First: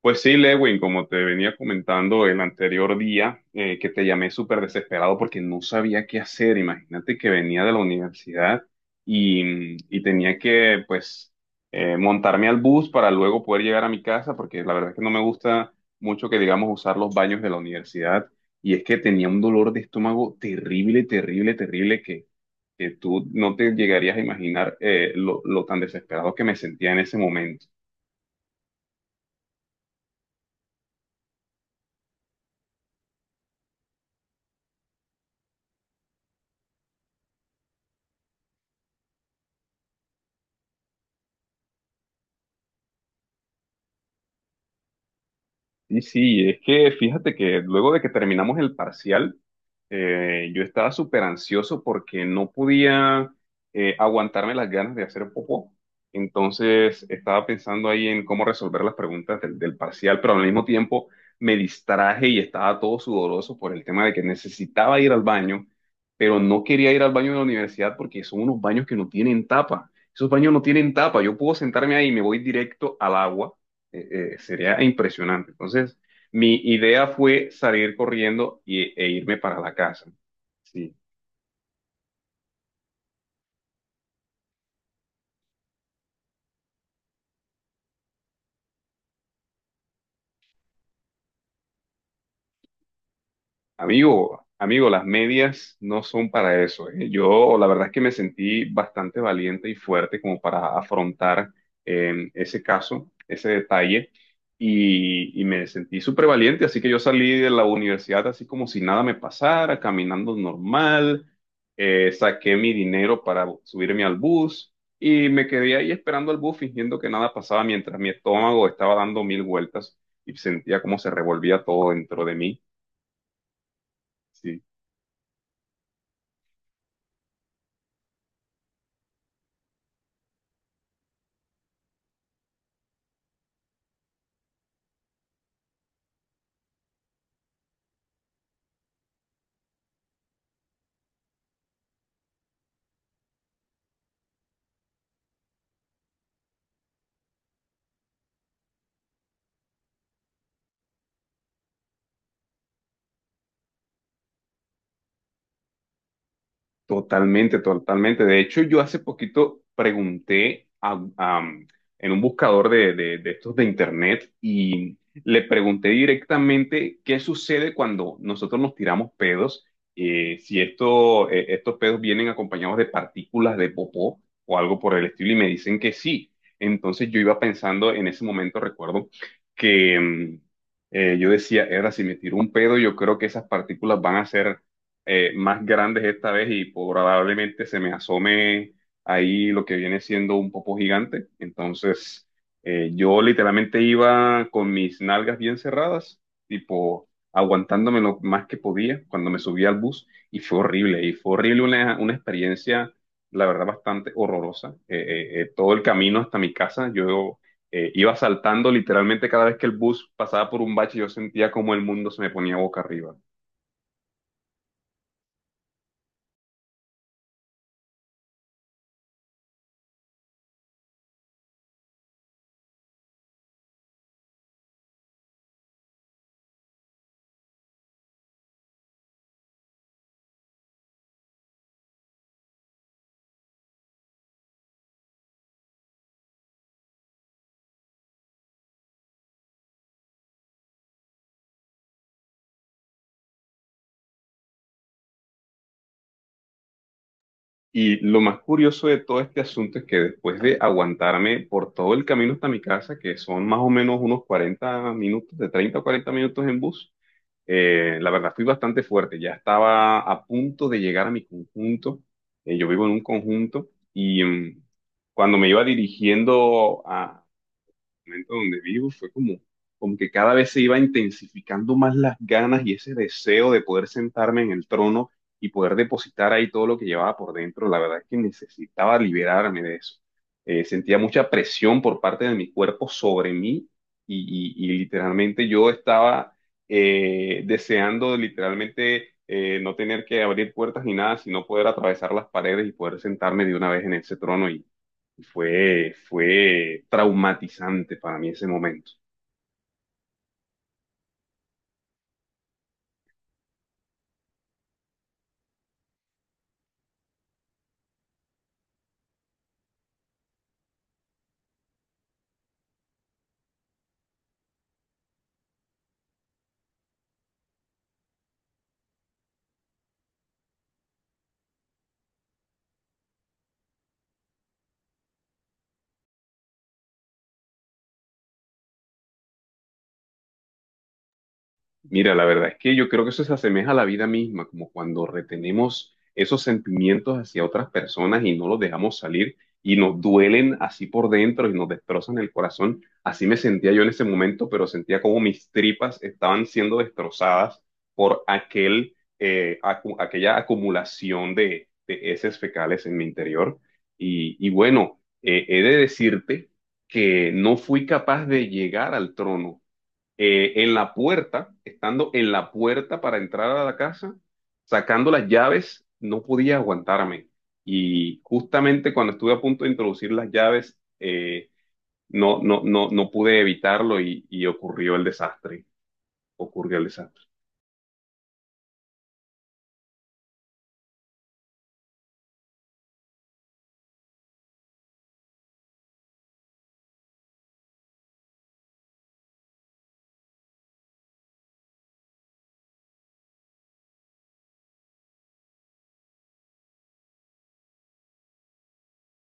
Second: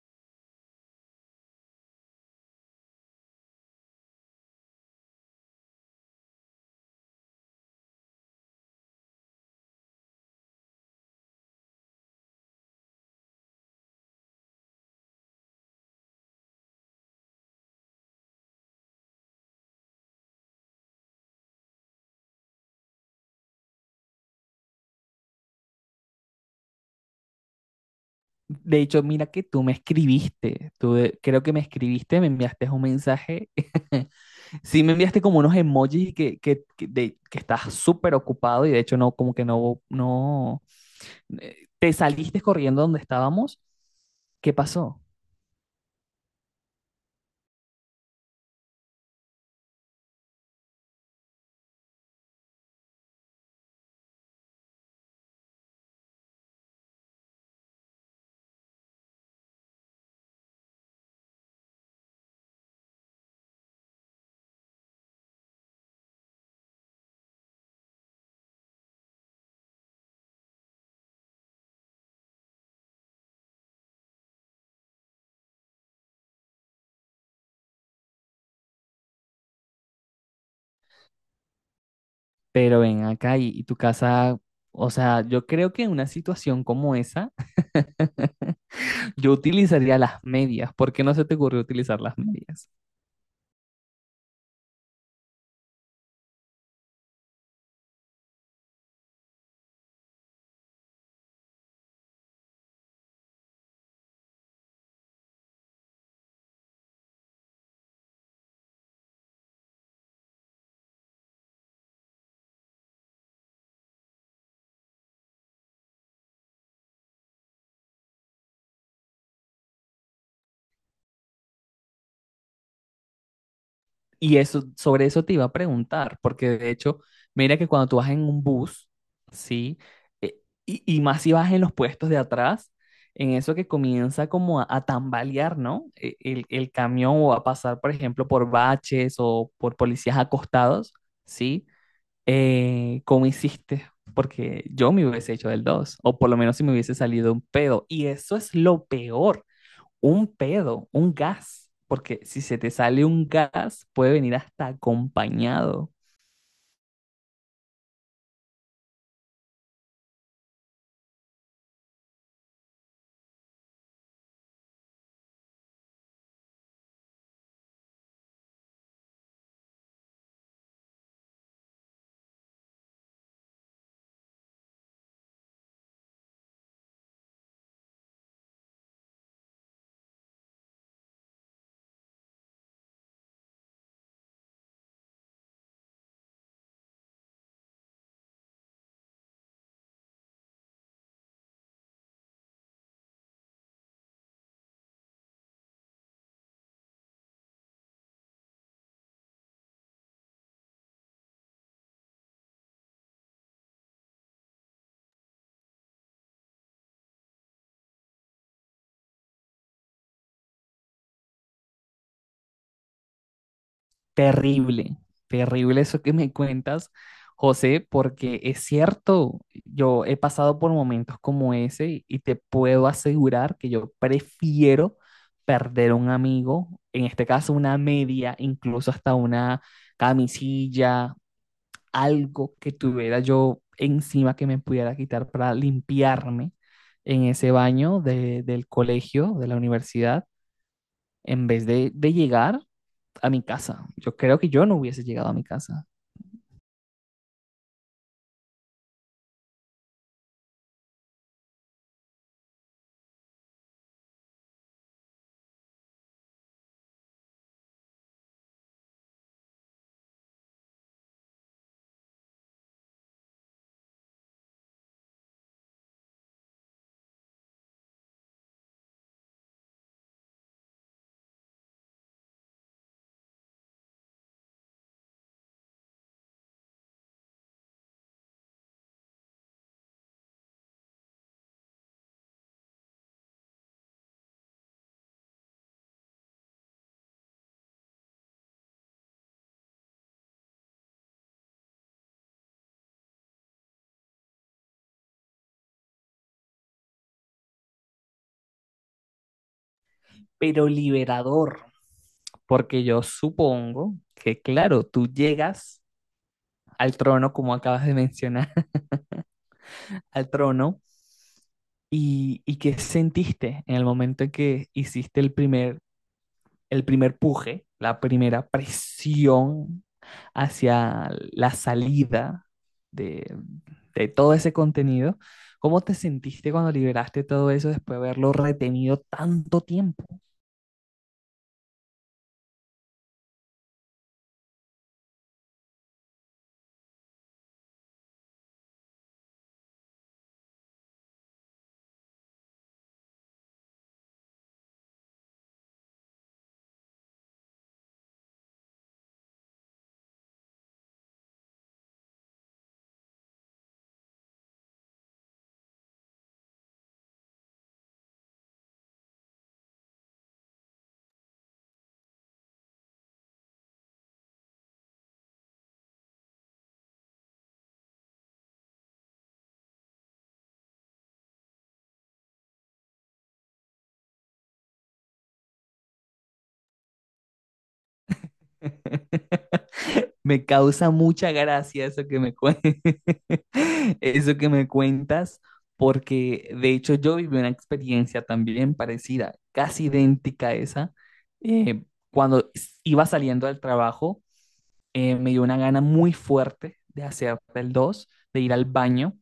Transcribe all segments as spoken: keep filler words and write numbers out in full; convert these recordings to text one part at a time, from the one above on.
Pues sí, Lewin, como te venía comentando el anterior día, eh, que te llamé súper desesperado porque no sabía qué hacer. Imagínate que venía de la universidad y, mm, y tenía que, pues, eh, montarme al bus para luego poder llegar a mi casa, porque la verdad es que no me gusta mucho que, digamos, usar los baños de la universidad. Y es que tenía un dolor de estómago terrible, terrible, terrible, que, que tú no te llegarías a imaginar eh, lo lo tan desesperado que me sentía en ese momento. De hecho, mira que tú me escribiste, tú de- creo que me escribiste, me enviaste un mensaje, sí me enviaste como unos emojis y que, que, que, de- que estás súper ocupado y de hecho no, como que no, no, eh, te saliste corriendo donde estábamos, ¿qué pasó? Y sí, es que fíjate que luego de que terminamos el parcial, eh, yo estaba súper ansioso porque no podía eh, aguantarme las ganas de hacer popó. Entonces estaba pensando ahí en cómo resolver las preguntas del, del parcial, pero al mismo tiempo me distraje y estaba todo sudoroso por el tema de que necesitaba ir al baño, pero no quería ir al baño de la universidad porque son unos baños que no tienen tapa. Esos baños no tienen tapa. Yo puedo sentarme ahí y me voy directo al agua, eh, eh, sería impresionante. Entonces, mi idea fue salir corriendo y, e irme para la casa. Sí. Pero ven acá y, y tu casa, o sea, yo creo que en una situación como esa, yo utilizaría las medias, ¿por qué no se te ocurrió utilizar las medias? Amigo, amigo, las medias no son para eso. ¿Eh? Yo la verdad es que me sentí bastante valiente y fuerte como para afrontar eh, ese caso, ese detalle, y, y me sentí súper valiente, así que yo salí de la universidad así como si nada me pasara, caminando normal. Eh, saqué mi dinero para subirme al bus y me quedé ahí esperando al bus fingiendo que nada pasaba mientras mi estómago estaba dando mil vueltas y sentía como se revolvía todo dentro de mí. Y Sí. eso, sobre eso te iba a preguntar, porque de hecho, mira que cuando tú vas en un bus, ¿sí? Eh, Y, y más si vas en los puestos de atrás, en eso que comienza como a, a tambalear, ¿no? E- El, el camión o a pasar, por ejemplo, por baches o por policías acostados, ¿sí? Eh, ¿cómo hiciste? Porque yo me hubiese hecho del dos o por lo menos si me hubiese salido un pedo. Y eso es lo peor, un pedo, un gas, porque si se te sale un gas, puede venir hasta acompañado. Totalmente, totalmente. De hecho, yo hace poquito pregunté a, a- um, en un buscador de, de- de estos de internet y le pregunté directamente qué sucede cuando nosotros nos tiramos pedos, eh, si esto, eh, estos pedos vienen acompañados de partículas de popó o algo por el estilo y me dicen que sí. Entonces yo iba pensando en ese momento, recuerdo que mm, eh, yo decía, era si me tiro un pedo, yo creo que esas partículas van a ser eh, más grandes esta vez y probablemente se me asome ahí lo que viene siendo un popo gigante. Entonces, eh, yo literalmente iba con mis nalgas bien cerradas, tipo aguantándome lo más que podía cuando me subía al bus y fue horrible, y fue horrible una, una experiencia, la verdad, bastante horrorosa. Eh, eh, eh, todo el camino hasta mi casa, yo... eh, iba saltando literalmente cada vez que el bus pasaba por un bache, yo sentía como el mundo se me ponía boca arriba. Terrible, terrible eso que me cuentas, José, porque es cierto, yo he pasado por momentos como ese y, y te puedo asegurar que yo prefiero perder un amigo, en este caso una media, incluso hasta una camisilla, algo que tuviera yo encima que me pudiera quitar para limpiarme en ese baño de- del colegio, de la universidad, en vez de, de llegar a mi casa. Yo creo que yo no hubiese llegado a mi casa, Y lo más curioso de todo este asunto es que después de aguantarme por todo el camino hasta mi casa, que son más o menos unos cuarenta minutos, de treinta a cuarenta minutos en bus, eh, la verdad fui bastante fuerte. Ya estaba a punto de llegar a mi conjunto. Eh, yo vivo en un conjunto y mm, cuando me iba dirigiendo a, momento donde vivo fue como, como que cada vez se iba intensificando más las ganas y ese deseo de poder sentarme en el trono y poder depositar ahí todo lo que llevaba por dentro. La verdad es que necesitaba liberarme de eso. Eh, sentía mucha presión por parte de mi cuerpo sobre mí y, y- y literalmente yo estaba eh, deseando literalmente eh, no tener que abrir puertas ni nada, sino poder atravesar las paredes y poder sentarme de una vez en ese trono y fue, fue traumatizante para mí ese momento. pero liberador, porque yo supongo que, claro, tú llegas al trono, como acabas de mencionar, al trono, y, y qué sentiste en el momento en que hiciste el primer el primer puje, la primera presión hacia la salida de, de todo ese contenido, ¿cómo te sentiste cuando liberaste todo eso después de haberlo retenido tanto tiempo? Mira, la verdad es que yo creo que eso se asemeja a la vida misma, como cuando retenemos esos sentimientos hacia otras personas y no los dejamos salir y nos duelen así por dentro y nos destrozan el corazón. Así me sentía yo en ese momento, pero sentía como mis tripas estaban siendo destrozadas por aquel, eh, acu- aquella acumulación de, de heces fecales en mi interior. Y, y bueno, eh, he de decirte que no fui capaz de llegar al trono, eh, en la puerta, estando en la puerta para entrar a la casa, sacando las llaves, no podía aguantarme. Y justamente cuando estuve a punto de introducir las llaves, eh, no, no, no, no pude evitarlo y, y ocurrió el desastre. Ocurrió el desastre. Me causa mucha gracia eso que me, cuen- eso que me cuentas, porque de hecho yo viví una experiencia también parecida, casi idéntica a esa, eh, cuando iba saliendo del trabajo eh, me dio una gana muy fuerte de hacer el dos de ir al baño.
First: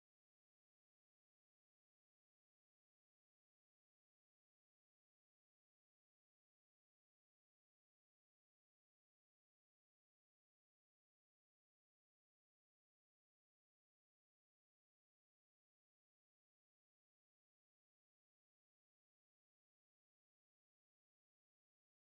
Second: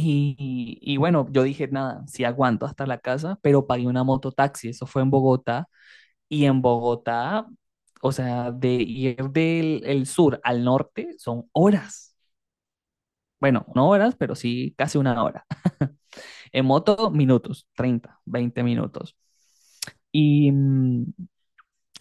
Y, y bueno, yo dije, nada, sí aguanto hasta la casa, pero pagué una mototaxi, eso fue en Bogotá. Y en Bogotá, o sea, de ir del el sur al norte son horas. Bueno, no horas, pero sí casi una hora. En moto, minutos, treinta veinte minutos. Y mmm,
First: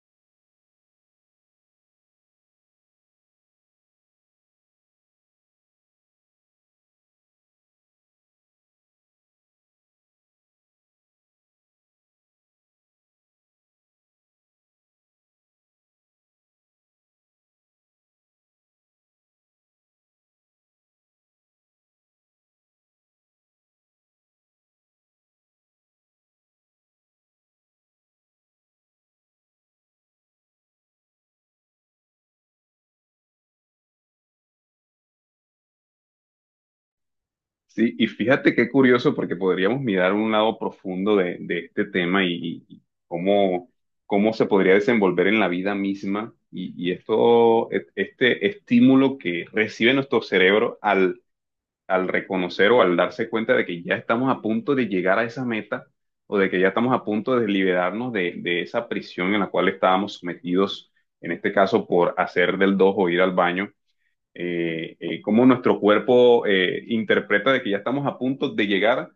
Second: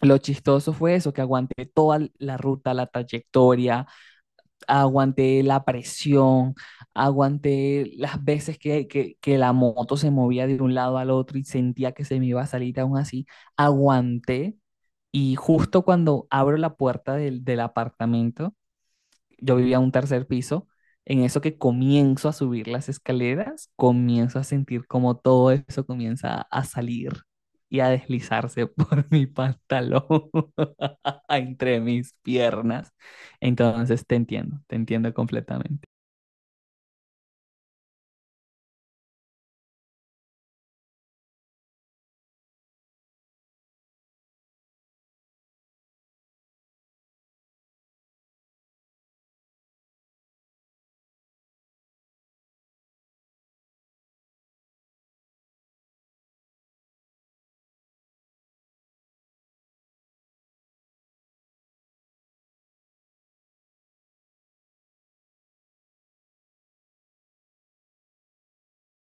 lo chistoso fue eso, que aguanté toda la ruta, la trayectoria, aguanté la presión, aguanté las veces que, que, que la moto se movía de un lado al otro y sentía que se me iba a salir aún así, aguanté y justo cuando abro la puerta del, del apartamento, yo vivía en un tercer piso. En eso que comienzo a subir las escaleras, comienzo a sentir como todo eso comienza a salir y a deslizarse por mi pantalón entre mis piernas. Entonces te entiendo, te entiendo completamente. Sí, y fíjate qué curioso, porque podríamos mirar un lado profundo de, de este tema y, y cómo, cómo se podría desenvolver en la vida misma y, y esto, e- este estímulo que recibe nuestro cerebro al, al reconocer o al darse cuenta de que ya estamos a punto de llegar a esa meta o de que ya estamos a punto de liberarnos de, de esa prisión en la cual estábamos sometidos, en este caso por hacer del dos o ir al baño. Eh, eh, cómo nuestro cuerpo eh, interpreta de que ya estamos a punto de llegar,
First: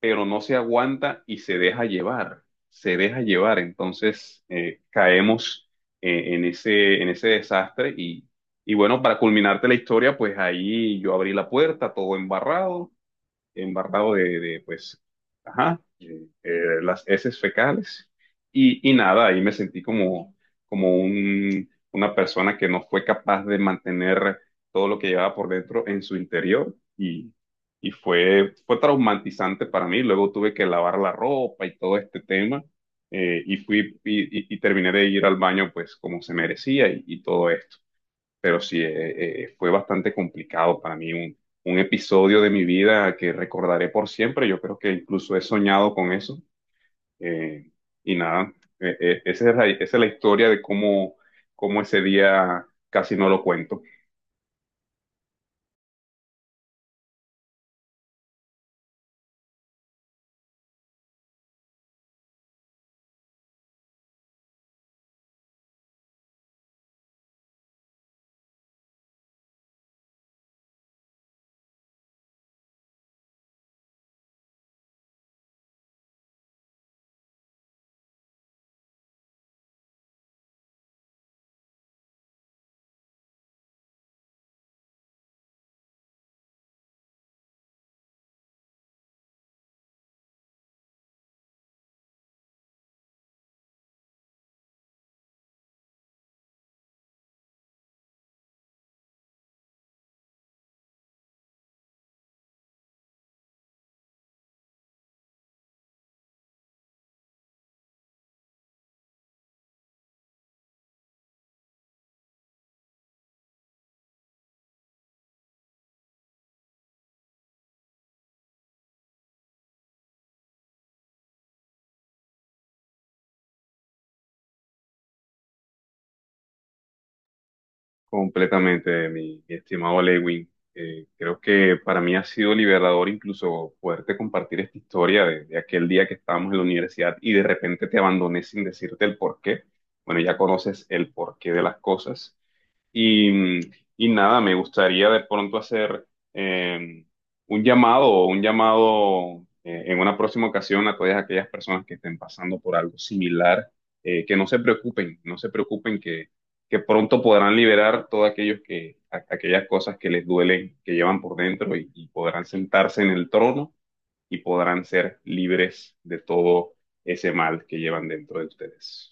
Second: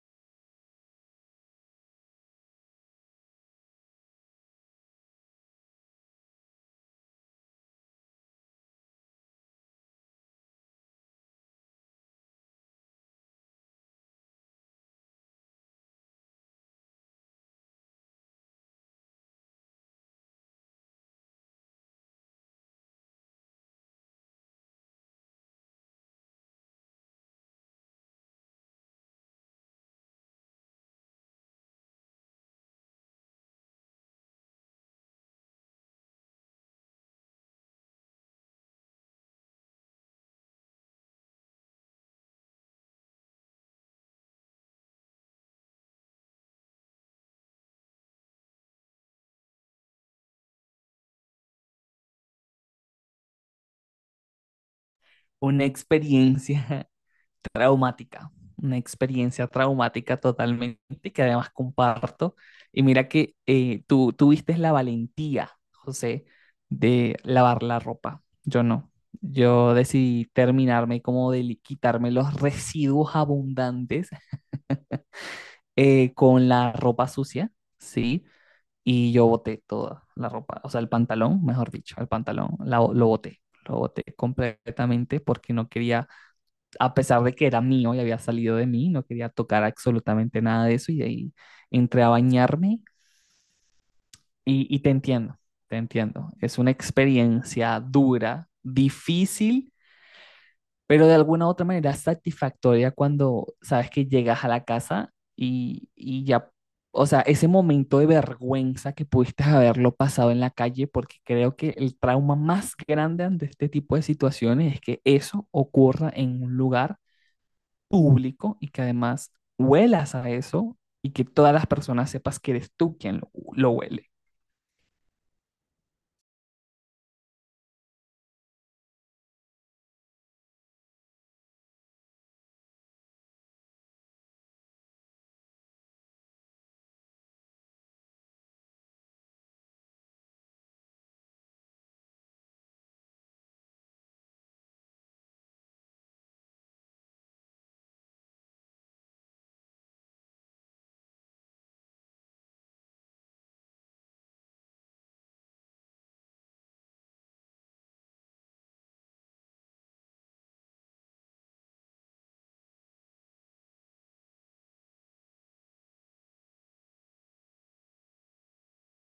pero no se aguanta y se deja llevar, se deja llevar. Entonces eh, caemos eh, en ese, en ese desastre y, y bueno, para culminarte la historia, pues ahí yo abrí la puerta, todo embarrado, embarrado de, de, pues, ajá, eh, eh, las heces fecales. Y, y nada, ahí me sentí como, como un, una persona que no fue capaz de mantener todo lo que llevaba por dentro en su interior. Y, y fue, fue traumatizante para mí. Luego tuve que lavar la ropa y todo este tema. Eh, y fui y, y- y terminé de ir al baño pues como se merecía y y todo esto, pero sí, eh, eh, fue bastante complicado para mí, un, un episodio de mi vida que recordaré por siempre, yo creo que incluso he soñado con eso, eh, y nada, eh, eh, esa es la, esa es la historia de cómo, cómo ese día casi no lo cuento Una experiencia traumática, una experiencia traumática totalmente que además comparto. Y mira que eh, tú tuviste la valentía, José, de lavar la ropa. Yo no. Yo decidí terminarme como de li- quitarme los residuos abundantes eh, con la ropa sucia, ¿sí? Y yo boté toda la ropa, o sea, el pantalón, mejor dicho, el pantalón, la- lo boté, lo boté completamente porque no quería, a pesar de que era mío y había salido de mí, no quería tocar absolutamente nada de eso y de ahí entré a bañarme y, y te entiendo, te entiendo. Es una experiencia dura, difícil, pero de alguna u otra manera satisfactoria cuando sabes que llegas a la casa y, y ya, o sea, ese momento de vergüenza que pudiste haberlo pasado en la calle, porque creo que el trauma más grande ante este tipo de situaciones es que eso ocurra en un lugar público y que además huelas a eso y que todas las personas sepas que eres tú quien lo, lo huele. completamente, mi, mi estimado Lewin. Eh, creo que para mí ha sido liberador incluso poderte compartir esta historia de, de aquel día que estábamos en la universidad y de repente te abandoné sin decirte el porqué. Bueno, ya conoces el porqué de las cosas. Y, y nada, me gustaría de pronto hacer eh, un llamado o un llamado eh, en una próxima ocasión a todas aquellas personas que estén pasando por algo similar, eh, que no se preocupen, no se preocupen que, que pronto podrán liberar todas aquellos que, a- aquellas cosas que les duelen, que llevan por dentro y, y podrán sentarse en el trono y podrán ser libres de todo ese mal que llevan dentro de ustedes.